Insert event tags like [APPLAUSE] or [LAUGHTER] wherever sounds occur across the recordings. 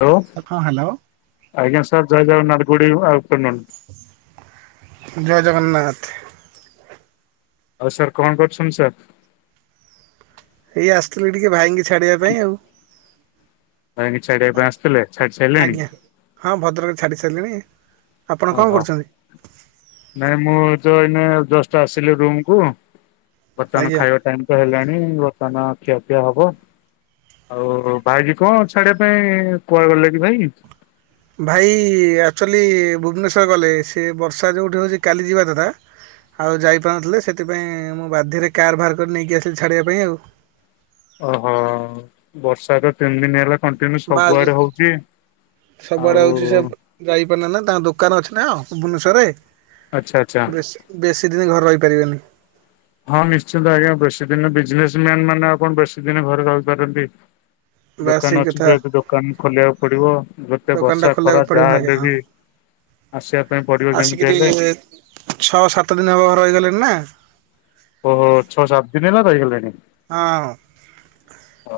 Hello ହଁ hello. ଆଜ୍ଞା sir, ଜୟ Jagannath, good eve afternoon. ଜୟ ଜଗନ୍ନାଥ। ଆଉ ସାର୍ କଣ କରୁଛନ୍ତି ସାର୍? ଏଇ ଆସିଥିଲି ଟିକେ ଭାଇଙ୍କି ଛାଡିବା ପାଇଁ ଆଉ। ଭାଇଙ୍କି ଛାଡିବା ପାଇଁ ଆସିଥିଲେ, ଛାଡି ସାରିଲେଣି? ଆଜ୍ଞା ହଁ ଭଦ୍ରକରେ ଛାଡି ସାରିଲିଣି। ଆପଣ ଓ କଣ ହୋ କରୁଛନ୍ତି? ନାଇଁ ମୁଁ ତ ଏଇନେ ଜଷ୍ଟ ଆସିଲି ରୁମ୍ କୁ। ବର୍ତ୍ତମାନ ଆଜ୍ଞା। ଖାଇବା ଟାଇମ ତ ହେଲାଣି, ବର୍ତ୍ତମାନ ଖିଆପିଆ ହବ। ଆଉ ଭାଇ କି କଣ ଛାଡିବା ପାଇଁ, କୁଆଡେ ଗଲେ କି ଭାଇ? ଭାଇ ଆକ୍ଚୁଆଲି ଭୁବନେଶ୍ୱର ଗଲେ। ସେ ବର୍ଷା ଯୋଉଠି ହଉଛି କାଲି ଯିବା କଥା ଆଉ ଯାଇପାରୁନଥିଲେ, ସେଥିପାଇଁ ମୁଁ ବାଧ୍ୟରେ କାର୍ ବାହାର କରି ନେଇକି ଆସିଲି ଛାଡ଼ିବା ପାଇଁ ଆଉ। ଓ ହୋ ବର୍ଷା ତ ତିନି ଦିନ ହେଲା କଣ୍ଟିନ୍ୟୁ ବାସ ସବୁଆଡେ ହଉଛି। ଆଉ ଯାଇପାରୁନେ ନା ତାଙ୍କ ଦୋକାନ ଅଛି ନା, ଆଚ୍ଛା ଆଚ୍ଛା। ଭୁବନେଶ୍ଵରରେ ବେଶ ବେଶୀ ଦିନ ଘରେ ରହିପାରିବେନି। ହଁ ନିଶ୍ଚିନ୍ତ ଆଜ୍ଞା ବେଶୀ ଦିନ ବିଜନେସ ମ୍ୟାନ ମାନେ, ଆଉ କଣ ବେଶୀ ଦିନ ଘରେ ରହିପାରନ୍ତି? ବାସ୍ ସେଇ ଦୋକାନ ଅଛି କଥା ଯେହେତୁ, ଦୋକାନ ଖୋଲିବାକୁ ପଡିବ। ଯେତେ ଦୋକାନ ଟା ବର୍ଷା ଖୋଲିବାକୁ ଖରା ପଡିବ ଯାହା ଆଜ୍ଞା ହେଲେ ହଁ। ବି ଆସିଆ ପାଇଁ ପଡିବ ଯେମିତି ଆସିକିରି ହେଲେ। ଛଅ ସାତ ଦିନ ହବ ଘରେ ରହିଗଲେଣିି ନା। ଓ ହୋ ଛଅ ସାତ ଦିନ ହେଲା ରହିଗଲେଣି। ହଁ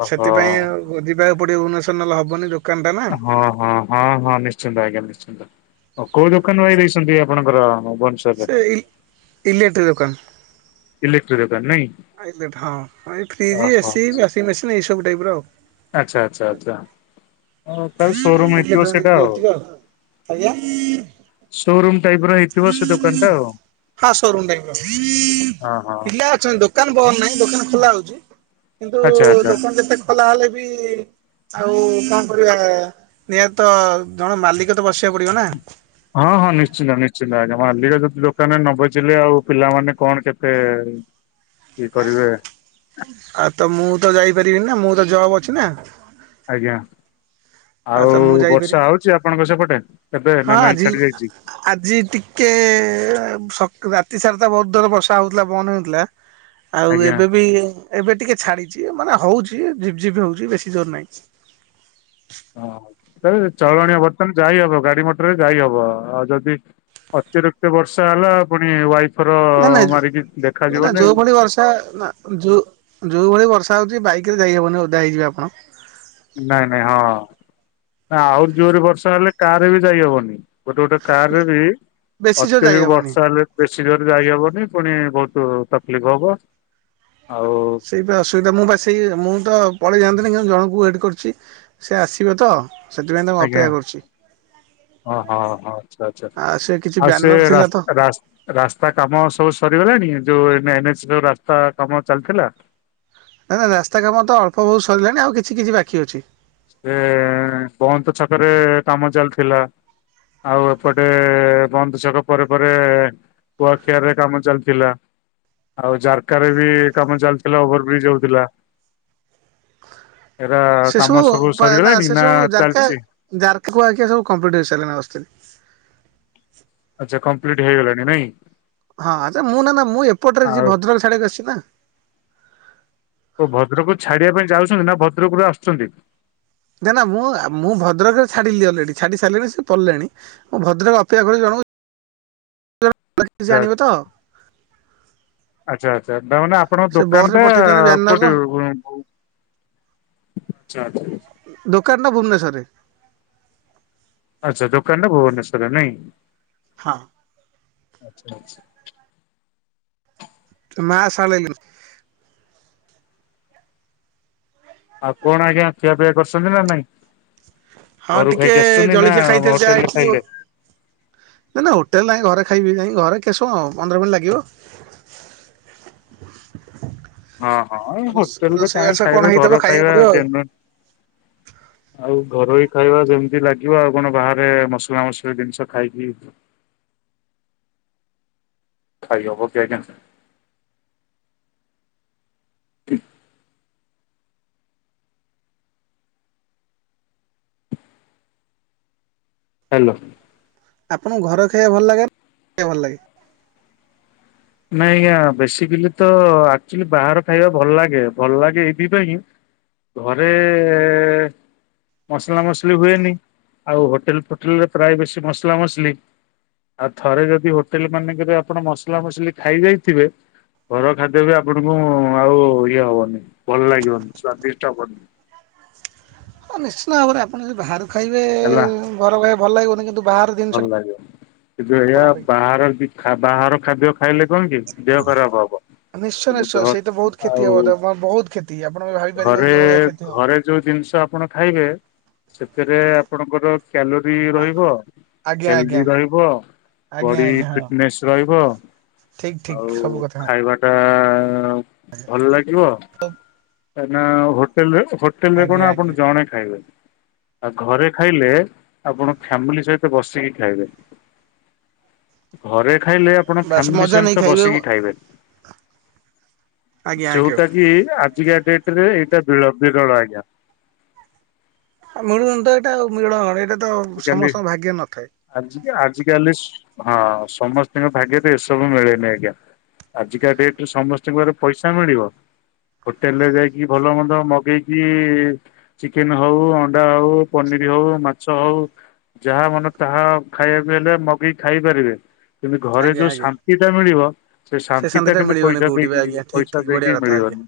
ଓହୋ ସେଥିପାଇଁ ଯିବାକୁ ପଡିବ ଭୁବନେଶ୍ୱର, ନହଲେ ହବନି ଦୋ ହଁ- ହଁ। ହଁ- ହଁ ନିଶ୍ଚିନ୍ତ ଆଜ୍ଞା ନିଶ୍ଚିନ୍ତ। ଆଉ କୋଉ ଦୋକାନ ଭାଇ ଦେଇଛନ୍ତି, ଆପଣଙ୍କର ଭୁବନେଶ୍ୱର ସେଇ ଇଲେକ୍ଟ୍ରି ଦୋକାନ। ଇଲେକ୍ଟ୍ରି ଦୋକାନ ନାଇଁ। ଆ ହଁ ଏଇ ଫ୍ରିଜ୍, ଓହୋ ଏସି, ୱାସିଂ ମେସିନ୍, ଏଇ ସବୁ ଟାଇପର ଆଉ। ଆଚ୍ଛା ଆଚ୍ଛା ଆଚ୍ଛା। ଅ ତାହେଲେ ସୋରୁମ [INAUDIBLE] ହେଇଥିବ ସେଇଟା ଆଉ। ଏତିକ ଆଉ ଆଜ୍ଞା। ସୋରୁମ୍ ଟାଇପର ହେଇ ହଁ ସୋରୁମ ଟାଇପର। ହଁ ହଁ ପିଲା ଅଛନ୍ତି ଦୋକାନ ବନ୍ଦ ନାହିଁ, ଦୋକାନ ଖୋଲା ହଉଛି। କିନ୍ତୁ ଆଚ୍ଛା ଆଚ୍ଛା। ଦୋକାନ ଯେତେ ଖୋଲା ହେଲେ ବି ଆଉ କଣ କରିବା, ନିହାତି ତ ଜଣେ ମାଲିକ ବସିବାକୁ ପଡିବ ନା। ହଁ- ହଁ ନିଶ୍ଚିନ୍ତ ନିଶ୍ଚିନ୍ତ ଆଜ୍ଞା, ମାଲିକ ଯଦି ଦୋକାନ ନ ବସିଲେ ଆଉ ପିଲାମାନେ କଣ କେତେ କି କରିବେ। ଆଉ ତ ମୁଁ ତ ଯାଇପାରିବିନି ନା, ମୁଁ ତ ଜବ ଅଛି ନା। ଆଜ୍ଞା। ଆଉ ତ ମୁଁ ବର୍ଷା ଯାଇପାରିବି ହଉଛି ଆପଣଙ୍କ ସେପଟେ, ଏବେ ହଁ ନା ନାଇଁ ଆଜି ଛାଡି ଯାଇଚି? ଆଜି ଟିକେ ସକ୍ ରାତି ସାରା ତ, ବହୁତ ଜୋର ବର୍ଷା ହଉଥିଲା ପବନ ହଉଥିଲା। [INAUDIBLE] ଆଉ ଏବେ ବି ଏବେ ଟିକେ ଛାଡିଛି, ମାନେ ହଉଛି ଝିପ ଝିପ ହଉଛି ବେଶୀ ଜୋର ନାହିଁ,। ହଁ ଚଳଣିଆ ବର୍ତ୍ତମାନ ଯାଇ ହବ ଗାଡି ମଟରରେ ଯାଇ ହବ ଆଉ ଯଦି ଅତିରିକ୍ତ ବର୍ଷା ହେଲା ପୁଣି ୱାଇଫ- ମାନେ ଜେ ମାନେ ଯୋଉ ଭଳି ବର୍ଷା ନା- ଯୋଉ ଯୋଉ ଭଳି ବର୍ଷା ହଉଛି ବାଇକ ରେ ଯାଇହବନି ଓଦା ହେଇଯିବେ ଆପଣ। ନାଇଁ ନାଇଁ ହଁ, ଆହୁରି ନା ଜୋରେ ବର୍ଷା ହେଲେ କାରେ ବି ଯାଇହବନି। ଗୋଟେ ଗୋଟେ କାରରେ ବି ବେଶୀ ଜୋର ଅତ୍ୟଧିକ ଯାଇହବନି। ବର୍ଷା ହେଲେ ବେଶୀ ଜୋର ଯାଇହବନି ପୁଣି ବହୁତ ତକଲିଫ ହବ। ଆଉ ସେଇ ବି ଅସୁବିଧା ମୁଁ ବାସ ସେ ମୁଁ ତ ପଳେଇ ଯାଆନ୍ତିନି କିନ୍ତ ଜଣଙ୍କୁ ୱେଟ୍ କରୁଛି। ସେ ଆସିବେ ତ। ସେଥିପାଇଁ ତାଙ୍କୁ ଅପେକ୍ଷା କରୁଚି। ହଁ ହଁ ହଁ ଆଚ୍ଛା ଆଚ୍ଛା ଆଉ ସେ କିଛି ଆଉ ସେ ବ୍ୟାନର ଥିଲା ରାସ୍ ତ ରାସ ରାସ୍ତା କାମ ସବୁ ସରିଗଲାଣି ଯୋଉ ଏନ୍ ଏନ୍ ଏଚ ସବୁ ରାସ୍ତା କାମ ଚାଲିଥିଲା। ନା ନା ରାସ୍ତା କାମ ତ ଅଳ୍ପ ବହୁତ ସରିଲାଣି ଆଉ କିଛି କିଛି ବାକି ଅଛି। ସେ ବହନ୍ତ ଛକରେ କାମ ଚାଲିଥିଲା। ଆଉ ଏପଟେ ବନ୍ଧୁ ଛକ ପରେ ପରେ କୁଆଖିଆରରେ କାମ ଚାଲିଥିଲା। ଆଉ ଜାରକାରେ ବି କାମ ଚାଲିଥିଲା। ଓଭରବ୍ରିଜ୍ ହଉଥିଲା। [INAUDIBLE] ଏରା କାମ ସବୁ ସରିଗଲାଣି ନା ଚାଲିଚି। ଯାରଖୁ ଆଜ୍ଞା ସବୁ କମ୍ପିଟେସନରେ ଆସୁଥିବେ। ଆଚ୍ଛା କମ୍ପ୍ଲିଟ ହେଇଲାଣି ନାଇଁ। ହଁ ଆଚ୍ଛା ମୁଁ ନା ନା ମୁଁ ଏପଟରେ ଆଉ ଅଛି ଭଦ୍ରକ ଛାଡ଼ିବା କୁ ଆସିଛି ନା। ତ ଭଦ୍ରକୁ ଛାଡିବା ପାଇଁ ଯାଉଛନ୍ତି ନା ଭଦ୍ରକ ରୁ ଆସୁଛନ୍ତି। ନା ନା ମୁଁ ମୁଁ ଭଦ୍ରକରେ ଛାଡ଼ିଲି ଅଲରେଡି ଛାଡ଼ି ସାରିଲିଣି ସେ ପଡ଼ିଲେଣି। ମୁଁ ଭଦ୍ରକ ଅପେକ୍ଷା କରିଚି ଜଣକୁ ଜଣ କୁ କରି ସେ ଆଣିବ ତ [UNINTELLIGIBLE] ଆଚ୍ଛା ଆଚ୍ଛା ତା ମାନେ ଆପଣଙ୍କ ସେ ବସ ଦୋକାନ ରେ ଟା ପଠେଇଛନ୍ତି ବ୍ୟାନର କୋଉଠି ଦୋକାନ ଟା ଭୁବନେଶ୍ୱରରେ। ଆଚ୍ଛା ଦୋକାନ ଟା ଭୁବନେଶ୍ୱରରେ ନାଇଁ। ହଁ। ଆଛା ଆଛା [INAUDIBLE] ନାଁ ଶଳେଇ [INAUDIBLE] ଆଉ କଣ ଆଜ୍ଞା ଖିଆପିଆ କରିଛନ୍ତି ନା ନାଇଁ? ହଁ ଘରୁ ଟିକେ ଖାଇକି ଆସିଛନ୍ତି ନା ଜଳଖିଆ ଖାଇଥିଲେ ହୋଟେଲ ଯାହା ରେ ଆଇଥିଲି। ଖାଇଲେ? ନାଇଁ ନା ହୋଟେଲ ନାହିଁ ଘରେ ଖାଇବି ନାହିଁ ଘରେ କେଶ ହ ପନ୍ଦର ମିନଟ୍ ଲାଗିବ। [INAUDIBLE] ହଁ ହଁ ହୋଟେଲରେ ରୋଷେଇ କାହିଁ ବାସ କଣ ଖାଇବେ ହେଇଥିବ ଘର ଖାଇବାକୁ ଖାଇବା ପଡିବ ଆଉ। ଯେନ୍ୱେନ। ଆଉ ଘରୋଇ ଖାଇବା ଯେମିତି ଲାଗିବ ଆଉ କଣ ବାହାରେ ମସଲା ମସଲି ଜିନିଷ ଖାଇକିଇ। ଖାଇହବ କି ଆଜ୍ଞା। ଠିକ- ହ୍ୟାଲୋ ଆପଣଙ୍କୁ ଘର ଖାଇବା ଭଲ ଲାଗେ। [UNINTELLIGIBLE] ନା ଖାଇବା ଭଲ ଲାଗେ। ନାଇ ଆଜ୍ଞା ବେସିକାଲି ତ ଆକ୍ଚୁଲି ବାହାର ଖାଇବା ଭଲ ଲାଗେ। ଭଲ ଲାଗେ ଏଇଥି ପାଇଁ ଘରେ ମସଲା ମସଲି ହୁଏନି ଆଉ ହୋଟେଲ ଫୋଟେଲରେ ପ୍ରାୟ ବେଶୀ ମସଲା ମସଲି। ଆଉ ଥରେ ଯଦି ହୋଟେଲ ମାନଙ୍କରେ ଆପଣ ମସଲା ମସଲି ଖାଇ ଯାଇଥିବେ ଘର ଖାଦ୍ୟ ବି ଆପଣଙ୍କୁ ଆଉ ଇଏ ହବନି ଭଲ ଲାଗିବନି ସ୍ଵାଦିଷ୍ଟ ହବନି। ହଁ ନିଶ୍ଚିନ୍ତ ଭାବରେ ଆପଣ ଯଦି ବାହାରୁ ଖାଇବେ ହେଲା ଘର ଖାଇବା ଭଲ ଲାଗିବନି। କିନ୍ତୁ ବାହାର ଭଲ ଜିନିଷଟା ଲାଗେ କିନ୍ତୁ ଏହା ଆପଣଙ୍କ ପାଇଁ ବାହାର ବାହାର ଖାଦ୍ୟ ଖାଇଲେ କଣ କି ଦେହ ଖରାପ ହବ। କିନ୍ତୁ ଆଉ- ବହୁତ୍ କ୍ଷେତି। ଆପଣ ଭାବିପାରିବେନି, ଯଉ ଭଳିଆ କ୍ଷେତି ହବ। ଯଉ ଦିନ୍‌ଷ ଆପଣ ଖାଇବେ, ସେଥିରେ ଆପଣଙ୍କର କ୍ୟାଲୋରି ରହିବ। ଆଜ୍ଞା ହେଲ୍ଦି ଆଜ୍ଞା ରହିବ, ଆଜ୍ଞା ବଡ଼ି ଆଜ୍ଞା ହଁ ଫିଟ୍ନେସ୍ ରହିବ। ଠିକ ଠିକ ଆଉ, ସବୁ କଥା ଖାଇବା ଟା ଭଲ୍ ଲାଗିବ। ହୋଟେଲ୍ ହୋଟେଲ୍‌ ରେ ଆଜ୍ଞା କ'ଣ ଆପଣ ଆଜ୍ଞା। ଜଣେ ଖାଇବେ। ଆ ଘରେ ଖାଇଲେ, ଆପଣ ଫ୍ୟାମିଲି ସହିତ ବସିକି ଖାଇବେ। ଘରେ ଖାଇଲେ ଆପଣ ବାସ୍ ଫ୍ୟାମିଲି ମଜା ନେଇ ସହିତ ବସିକି ଖାଇବେ, ଆଜ୍ଞା ଆଜ୍ଞା। ଯଉଟା କି ଆଜିକା ଡ଼େଟ୍ ରେ ଏଇଟା ବି ବିରଳ ଆଜ୍ଞା। ଆଉ ମିଳୁନି ତ ଏଇଟା ଆଉ ଏଇଟା ତ ଆଜିକାଲି ସମସ୍ତଙ୍କ ଭାଗ୍ୟ ନଥାଏ। ଆଜି ଆଜିକାଲି ହଁ, ସମସ୍ତଙ୍କ ଭାଗ୍ୟରେ ଏସବୁ ମିଳେନି ଆଜ୍ଞା। ଆଜିକା ଡ଼େଟ୍ ରେ ସମସ୍ତି---ଘରେ ପଇସା ମିଳିବ। ହୋଟେଲ୍ ରେ ଯାଇକି ଭଲ ମନ୍ଦ ମଗେଇକି ଚିକେନ୍‌ ହଉ ଅଣ୍ଡା ହଉ ପନିର୍ ହଉ ମା ହଉ ଯାହା ମନ ତାହା ଖାଇବା ହେଲେ, ମଗେଇ କି ଖାଇ ପାରିବେ। କିନ୍ତୁ ଘରେ ଆଜ୍ଞା ଯଉ ଆଜ୍ଞା। ଶାନ୍ତି ଟା ମିଳିବ, ସେ ଶାନ୍ତି ଟା ଶାନ୍ତିଟା କିନ୍ତୁ ମିଳିବନି ପଇସା କୋଉଠି ବି ଦେଇକି ଆଜ୍ଞା ଠିକ ପଇସା ଠିକ ବଢିଆ ଦେଇକି କଥା ଆଜ୍ଞା। ମିଳିବନି।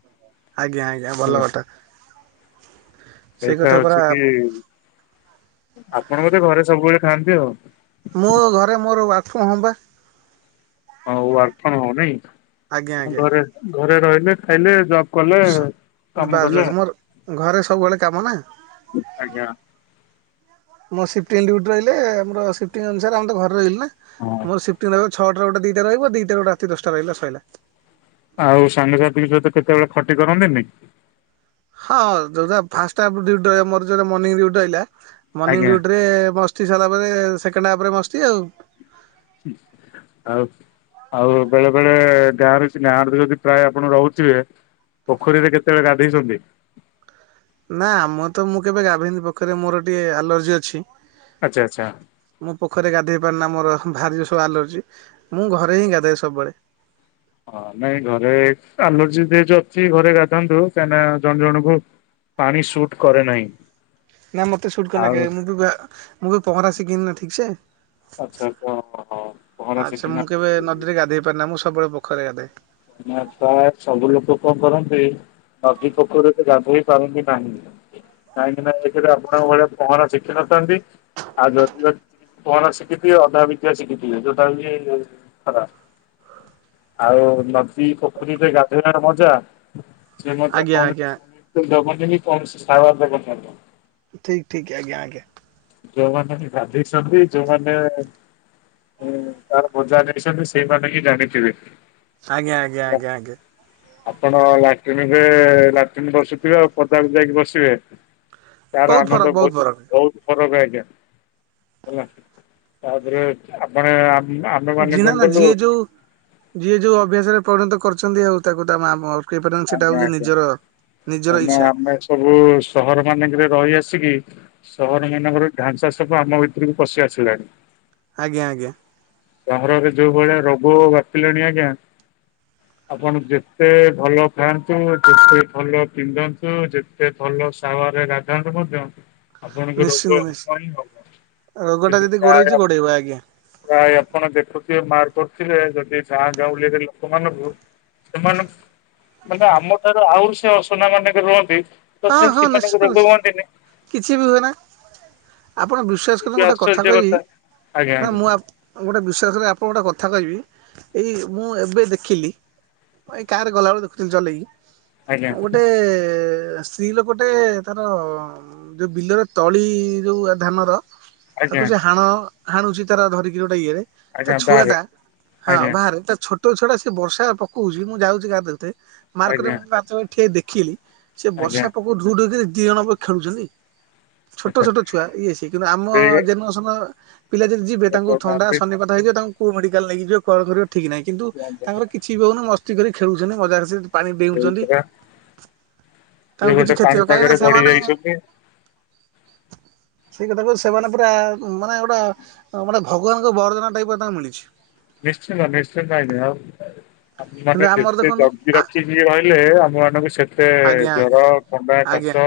ଆଜ୍ଞା ଆଜ୍ଞା, ହେଲା ଭଲ କ ପରା [INAUDIBLE] ଆପଣ ଘରେ ସବୁବେଳେ ଖାଆନ୍ତି ଆଉ। ମୋ ଘରେ ମୋର ୱାକ୍---ହୋମ୍ ପା। ଆଜ୍ଞା ଆଜ୍ଞା [INAUDIBLE] କାମ ବାସ୍ କଲେ ବାସ୍ ମୋର୍ ଘରେ ସବୁବଳେ କାମ ନା। ଆଜ୍ଞା। ଆମ--ସିପ୍ଟିଙ୍ଗ୍ ଡ୍ୟୁଟି ରହିଲେ, ଆମର ସିପ୍ଟିଙ୍ଗ୍ ଅନୁସାରେ ଆ-ତ ଘରେ ରହିଲୁ ନା। ହଁ! ମୋ- ସିପ୍ଟିଙ୍ଗ୍ ରହିବ ଛଅ ଟା ଗୋଟେ ଦିଇଟା ରହିବ, ଦିଇଟା ରୁ ରାତି ଦଶଟା ରହିଲା ସଇଲା। ଆଉ ସାଙ୍ଗସାଥିଙ୍କ ସହିତ କେତେବେଳେ ଖଟି କରନ୍ତିନି? ହଁ! ଫାର୍ଷ୍ଟହାଫ୍ ରୁ ଡ୍ୟୁଟି ରହିବ, ମୋର ଯେବେ ମର୍ନିଙ୍ଗ୍ ଡ୍ୟୁଟି ରହିଲା। ମର୍ନିଙ୍ଗ୍ ଆଜ୍ଞା ଡ୍ୟୁଟି ରେ ମୋ ମସ୍ତି ପରେ ସେକେଣ୍ଡେ ହାପ୍ ରେ ମସ୍ତି ଆଉ। [INAUDIBLE] ଆଉ ବେଳେ ବେଳେ ଗାଁରେ ସିନା ପ୍ରାୟେ ଆପଣ ରହୁଥିବେ। ପୋଖରୀ ରେ କେତେବେଳେ ଗାଧୋଇଚନ୍ତି? ନା, ଆମ--ତ ମୁଁ କେବେ ଗାଧେଇନି ପୋଖରୀ ରେ ମୋର ଟିକେ ଆଲର୍ଜି ଅଛି। ଆଚ୍ଛା ଆଚ୍ଛା। ମୁଁ ପୋଖୀରୀ ରେ ଗାଧଇ ପାରେନା ମୋର ଭାରି ଆଲର୍ଜି, ମୁଁ ଘରେ ହିଁ ଗାଧାଏ ସବୁବଳେ। ହଁ! ନାଇଁ ଘରେ ଆଲର୍ଜି ଅଛି ଘରେ ଗାଧନ୍ତୁ। କାହିଁନା ଜଣ୍ ଜଣଙ୍କୁ ପାଣି ସୁଟ୍ କରେ ନାହିଁ। ନା ମତେ ସୁଟ୍ ଆଉ ମୁଁ ବି---ମୁଁ ବି ପହଁରା ଶିଖିନି ନା ଠିକ୍ ସେ। ଆଚ୍ଛା ମୁଁ [INAUDIBLE] କେବେ ନଦୀରେ ଗାଧଇ ପାରେନା, ମୁଁ ସବୁବଳେ ପୋଖରୀ ରେ ଗାଧାଏ। [INAUDIBLE] ନଦୀ, ପୋଖରୀ ରେ ଗାଧେଇ ପାରନ୍ତି ନାହିଁ। କାହିଁକି ନା ଏକେ ରେ ଆପଣଙ୍କ ଭଳିଆ ପହଁରା ଶିଖିି ନଥାନ୍ତି। ଆଉ ଯଦି ପହଁରା ଶିକିଥିବେ, ଅଧା ବିଦ୍ୟା ଶିକିଥିବେ ଯଉଟ କି ଖରା ଆଉ ନଦୀ, ପୋଖରୀ ରେ ଗାଧୋଇବାର ମଜା ସେ ମଧ୍ୟ [INAUDIBLE] ଆଜ୍ଞା ଆଜ୍ଞା। ଠିକ୍ ଠିକ୍, ଆଜ୍ଞା ଆଜ୍ଞା। ଯଉମାନେ ଗାଧୋଛନ୍ତି ଯଉମାନେ ତା'ର ମଜା ନେଇଛନ୍ତି, ସେଇମାନେ ହିଁ ଜାଣିଥିବେ। ଆଜ୍ଞା ଆଜ୍ଞା ଆଜ୍ଞା ଆଜ୍ଞା! ଆପଣ ଲାଟିନ୍ ରେ ଲାଟିନ୍ ବସୁଥିବେ ଆଉ ପଦାକୁ ଯାଇକି ବସିବେ। ତାର ବହୁତ ଫରକ ଆନନ୍ଦ ବହୁତ ବହୁତ୍ ଫରକ। ବହୁତ୍ ଫରକ ଆଜ୍ଞା ହେଲା ତାପରେ ଆପଣ ଆମେ ମାନେ ଝିଣା କଣ ନା କଲୁ? ଯିଏ ଯୋଉ ଯିଏ ଯୋଉ ଅଭ୍ୟାସ ରେ ପରିଣତ କରୁଚନ୍ତି ଆଉ ତାକୁ ତା [UNINTELLIGIBLE] କହିପାରିବାନି ସେଇଟା ଆଜ୍ଞା ହଉଛି ଆଜ୍ଞା ନିଜର ନିଜର କାହିଁକିନା ଇଚ୍ଛା। ଆମେ ସବୁ ସହର ମାନଙ୍କରେ ରହିଆସିକି ସହର ମାନଙ୍କର ଢାଞ୍ଚା ସବୁ ଆମ ଭିତରକୁ ପଶି ଆସିଲାଣି। ଆଜ୍ଞା ଆଜ୍ଞା। ସହରରେ ଯୋଉ ଭଳିଆ ରୋଗ ବ୍ୟାପିଲାଣି ଆଜ୍ଞା। ଆପଣ ଯେତେ ଭଲ ଖାନ୍ତୁ ଯେତେ ଭଲ ପିନ୍ଧନ୍ତୁ ଯେତେ ଭଲ ସାୱାର ରେ ଗାଧାନ୍ତୁ ମଧ୍ୟ ଆପଣ ଙ୍କ ନିଶ୍ଚିନ୍ତ ରୋଗ ନିଶ୍ଚିନ୍ତ ହବ ହିଁ ହବ ରୋଗଟା କିନ୍ତୁ ଯଦି ଗୋଡେଇଛି ପ୍ରାୟ ଗୋଡେଇବ ଆଜ୍ଞା। ପ୍ରାୟ ଆପଣ ଦେଖୁଥିବେ ମାର୍କ କରୁଥିବେ ଯଦି ଗାଁ ଗାଉଁଳିରେ ଲୋକମାନ ଙ୍କୁ [UNINTELLIGIBLE] ମାନେ ଆମ ଠାରୁ ଆହୁରି ସେ ଅସନା ମାନେ ରୁହନ୍ତି ହଁ ତଥାପି ହଁ ନିଶ୍ଚିତ ସେମାନଙ୍କୁ ରୋଗ ନିଶ୍ଚିତ ହୁଅନ୍ତିନି? କିଛି ବି ହୁଏନା ଆପଣ ଏ ବିଶ୍ୱାସ କରନ୍ତୁ ବି ଗୋଟେ କଥା ଆଶ୍ଚର୍ଯ୍ୟ କହିବି ଆଜ୍ଞା ନା ମୁଁ ଆ ମୁଁ ଗୋଟେ ବିଶ୍ୱାସରେ ଆପଣ ଗୋଟେ କଥା କହିବି ଏଇ ମୁଁ ଏବେ ଦେଖିଲି। ଏଇ କାରରେ ଗଲାବେଳେ ଦେଖୁଥିଲି ଆଜ୍ଞା ଆଜ୍ଞା ଚଲେଇକି ଗୋଟେ ସ୍ତ୍ରୀ ଲୋକଟେ ତାର ଯୋଉ ବିଲର [UNINTELLIGIBLE] ଯୋଉ ଧାନର ଆଜ୍ଞା ତାକୁ ସେ ହାଣ ହାଣୁଛି ତାର ଧରିକିରି ଗୋଟେ ଇଏ ରେ ତା ଆଜ୍ଞା ଛୁଆ ବାହାରେ ଟା ହଁ ଆଜ୍ଞା ବାହାରେ ତା ଛୋଟ ତୋ ଛଡା ସେ ବର୍ଷା ପକଉଛି ମୁଁ ଯାଉଛି ଗାଧେଇତେ ଆଜ୍ଞା ମାର୍କରେ ମୁଁ ପାଞ୍ଚ ମିନିଟ୍ ଠିଆ ହେଇ ଦେଖିଲି। ସେ ଆଜ୍ଞା ବର୍ଷା ପକଉଚି ଢୁ ଢୁ [UNINTELLIGIBLE] ଦି ଜଣ ପୁରା ଖେଳୁଛନ୍ତି।। ଛୋଟ ଛୋଟ ଛୁଆ ଇଏ ସିଏ କିନ୍ତୁ ଆମ ସେଇ ଜେନେରସନ୍ ର ପିଲା ଯଦି ଯିବେ ତାଙ୍କୁ ଥଣ୍ଡା କହୁନାହାନ୍ତି ଶନିପା ହେଇଯିବ ତାଙ୍କୁ କୋଉ ମେଡ଼ିକାଲ ନେଇକି ଯିବ କଣ କରିବ ଠିକ୍ ନାହିଁ କିନ୍ତୁ ତାଙ୍କର କି ସେଇ କିଛି ବି ହଉନି ମସ୍ତି କରି ଖେଳୁଚନ୍ତି ମଜା ରେ ସେ ପାଣି ପିଉଛନ୍ତି। ଏ ଗୋଟେ କ୍ଷତି ହବ କାହିଁକି ନା ପାଣିପାଗରେ ବଢି଼ ସେମାନେ ଯାଇଛନ୍ତି। ସେଇ କଥା କହୁଚି ସେମାନେ ପୁରା ମାନେ ଗୋଟେ ଗୋଟେ ଭଗବାନଙ୍କ ବରଦନା ଟାଇପ୍ ତାଙ୍କୁ ମିଳିଛି। ନିଶ୍ଚିନ୍ତ ନିଶ୍ଚିତ ଆଜ୍ଞା ଆଉ କିନ୍ତୁ ମାନେ ଆମର ଦେଖନ୍ତୁ [UNINTELLIGIBLE] ଆ ରଖିବି ରହିଲେ ଆପଣ ମାନଙ୍କୁ ସେ ଏତେ ଆଜ୍ଞା ଜର, ଆଜ୍ଞା ଥଣ୍ଡା, ଆଜ୍ଞା କାଶ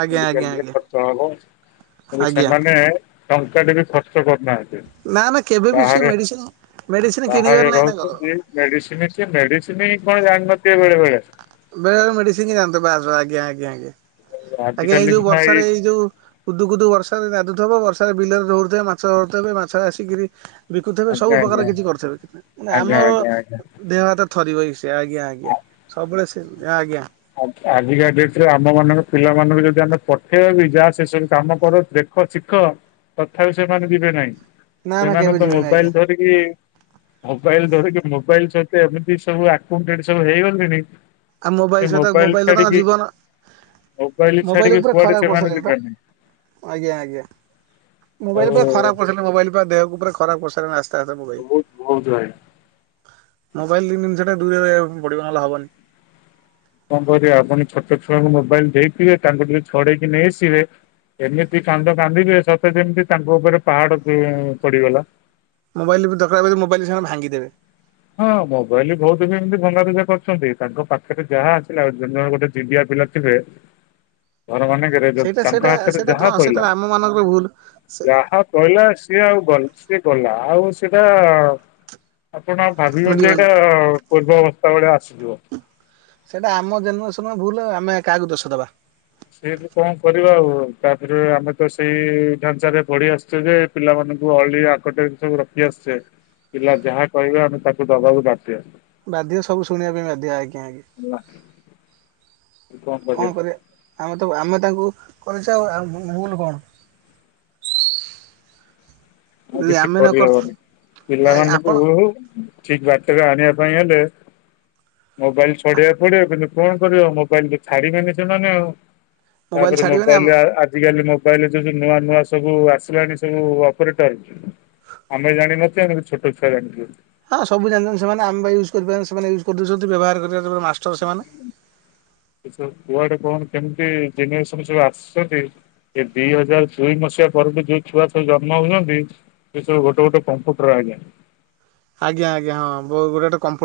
ଆଜ୍ଞା ଆଜ୍ଞା [UNINTELLIGIBLE] ଆଜ୍ଞା ହବ ତ ଆଜ୍ଞା ସେମାନେ ଟଙ୍କାଟେ ବି ଖର୍ଚ୍ଚ କରିନାହାନ୍ତି। ନା ନା କେବେବି ସେ ମେଡ଼ିସିନ୍ ମେଡ଼ିସିନ୍ କିଣିବାର ନାହିଁ ତାଙ୍କର। ମେଡ଼ିସିନ୍ ସିଏ ମେଡ଼ିସିନ୍ କଣ ଜାଣିନଥିବେ [UNINTELLIGIBLE] ବେଳେ ବେଳେ ମେଡ଼ିସିନ୍ [UNINTELLIGIBLE] ଆଜ୍ଞା ଆଜ୍ଞା ଆଜ୍ଞା ଆଜ୍ଞା ଏଇ ଆଜିକାଲି ଯୋଉ ସିନା ବର୍ଷାରେ ଏଇ ଯୋଉ କୁଦୁ କୁଦୁ ବର୍ଷାରେ ନାଦୁଥବ ବର୍ଷାରେ ବିଲରେ ଦୌଡ଼ିଥିବେ ମାଛ ଧରୁଥିବେ ମାଛ ଆସିକିରି ବିକୁଥିବେ ସବୁ ଆଜ୍ଞା ପ୍ରକାର ଆଜ୍ଞା କିଛି କରିଥିବେ ମାନେ ଆଜ୍ଞା ଆମର ଆଜ୍ଞା ଆଜ୍ଞା ଦେହ ହାତ ଥରିବ ବି ସେଇଆ ଆଜ୍ଞା ଆଜ୍ଞା ସବୁବେଳେ ସେ ଆଜ୍ଞା। ଆଜିକା ଡେଟ୍ ରେ ଆମ ମାନଙ୍କ ପିଲାମାନଙ୍କୁ ଯଦି ଆମେ ପଠେଇବା ବି ଯାଆ ସେ ସବୁ କାମ କର ଦେଖ ସିଖ ତଥାପି ସେମାନେ ଯିବେ ନାହିଁ ନା ନା ସେମାନେ କେବେ ତ ଯିବେନି ମୋବାଇଲ୍ ଆଜ୍ଞା ଧରିକି କି ମୋବାଇଲ୍ ଧରିକି ମୋବାଇଲ୍ ସହିତ ଏମିତି ସବୁ ଆକୁଟେଡ୍ ସବୁ ହେଇଗଲେଣି ଆଉ ସେ ମୋବାଇଲ୍ ସହିତ ମୋବାଇଲ ମୋବାଇଲ୍ ତ ତାଙ୍କ ଛାଡିକି ଜୀବନ। ମୋବାଇଲ ମୋବାଇଲ୍ ଛାଡିକି କୁ‌ ପୁରା କୁଆଡେ ଖରାପ୍ ସେମାନେ କରିସାରିଲେଣି ଯିବେନି ପା ଆଜ୍ଞା ଆଜ୍ଞା। ଆଉ ମୋବାଇଲ୍ ପୁରା ଖରାପ କରିସାରିଲାଣି ମୋବାଇଲ୍ ପୁରା ଦେହକୁ ପୁରା ଖରାପ କରିସାରିଲାଣି ଆସ୍ତେ ଆସ୍ତେ ମୋବାଇଲ୍। ବହୁତ ବହୁତ ଭାଇ ମୋବାଇଲ୍ [UNINTELLIGIBLE] ସେଟା ଦୂରରେ ରହିବାକୁ ପଡ଼ିବ ନହେଲେ ହବନି। କଣ କରିବା ଆପଣ ଛୋଟ ଛୁଆଙ୍କୁ ମୋବାଇଲ୍ ଦେଇଥିବେ ତାଙ୍କୁ ଟିକେ ଛଡ଼େଇ କି ନେଇଆସିବେ ଏମିତି କାନ୍ଦ କାନ୍ଦିବେ ସତେ ଯେମିତି ତାଙ୍କ ଉପରେ ପାହାଡ଼ ଉଁ ପଡ଼ିଗଲା। ମୋବାଇଲ୍ ବି ଦରକାର୍ ପଡ଼ିଲେ ମୋବାଇଲ୍ ସେମାନେ ଭାଙ୍ଗିଦେବେ। ହଁ ମୋବାଇଲ୍ ବହୁତ୍ ବି ଏମିତି ଭଙ୍ଗା ରୁଜା କରୁଛନ୍ତି ତାଙ୍କ ପାଖରେ ଯାହା ଆସିଲା ଯେତେବେଳେ ଗୋଟେ ଯିଦିଆ ପିଲା ବର ମାନେ [UNINTELLIGIBLE] ସେଇଟା ସେଇଟା ତାଙ୍କ ହାତରେ ସେଇଟା ତ ଯାହା ସେଇଟା ପହିଲା ଆମ ମାନଙ୍କର ଭୁଲ ଯାହା କହିଲା ସିଏ ଆଉ ସିଏ ଗଲା ଆଉ ସେଇଟା ଆପଣ ଭାବିଛନ୍ତି ମିଳିବନି ଯେ ଏଇଟା ପୂର୍ବ ଅବସ୍ଥା ଭେଳିଆ ଆସିଯିବ। ସେଇଟା ଆମ ଜେନେରେସନ ଭୁଲ ଆମେ କାହାକୁ ଦୋଷ ଦବା। ସେଏବେ କଣ କରିବା ଆଉ ତାପରେ ଆମେ ତ ସେଇ ଢାଞ୍ଚାରେ ପଢି ଆସିୁଛୁ ଯେ। ପିଲାମାନାନଙ୍କୁ ଅଳି ଆକଟ [UNINTELLIGIBLE] ଏ ସବୁ ରଖି ଆସଛେ ପିଲା ଯାହା କହିବେ ଆମେ ତାକୁ ଦବାକୁ ବାଧ୍ୟ। ବାଧ୍ୟ ସବୁ ଶୁଣିବା ପାଇଁ ବାଧ୍ୟ ଆଜ୍ଞା ହେଲା ଆଜ୍ଞା। କଣ କରିବା। ଆମେ ତ ଆମେ ତାଙ୍କୁ କରିଛେ ଆଉ ଭୁଲ କଣ? [INAUDIBLE] ଆଉ କିଛି ଆମେ ନ କରି କରିହବନି। ଆପଣ ପିଲାମାନଙ୍କୁ ଠିକ ବାଟ୍ୟାରେ ଆଣିବା ପାଇଁ ହେଲେ- ମୋବାଇଲ ଛଡେଇକୁ ପଡିବ, କିନ୍ତୁ କଣ କରିବ ମୋବାଇଲ ଛାଡ଼ିବେନି ସେମାନେ ଆଉ। ତାପରେ ଛାଡିବେନି ଆମ ମୋବାଇଲ ଆଜିକାଲି ମୋବାଇଲରେ ଯୋଉୁ ନୂଆ ନୂଆ ସବୁ ଆସିଲାଣି ସବୁ। [UNINTELLIGIBLE] ଆମେ ଜାଣିନଥିବୁ କିନ୍ତୁ ଛୋଟ ଛୁଆ ଜାଣିଥିବ। ହଁ ସବୁ ଜାଣିଛନ୍ତି ସେମାନେ ଆମ୍ବା ୟୁଜ୍ କରିପାରନ ସେମାନେ ୟୁଜ କରିଦଉଛନ୍ତି ବ୍ୟବହାର କରିବା ଯେରେ ମାଷ୍ଟର ସେମାନେ। କୁଆଡେ କଣ କେମିତି ଜେନେରେସନ ସବୁ ଆସୁଛନ୍ତି? ଏ ଦି ହଜାର ଦୁଇ ମସିହା ପରେଠୁ ଯୋଉ ଛୁଆ ଜନ୍ମ ହଉଛନ୍ତି- ସେ ସବୁ ଗୋଟେ ଗୋଟ କମ୍ପୁଟର ଆଜ୍ଞା। ଆଜ୍ଞା ଆଜ୍ଞା ହ ବ [UNINTELLIGIBLE] ଗୋଟ ଗଟେମ୍ପ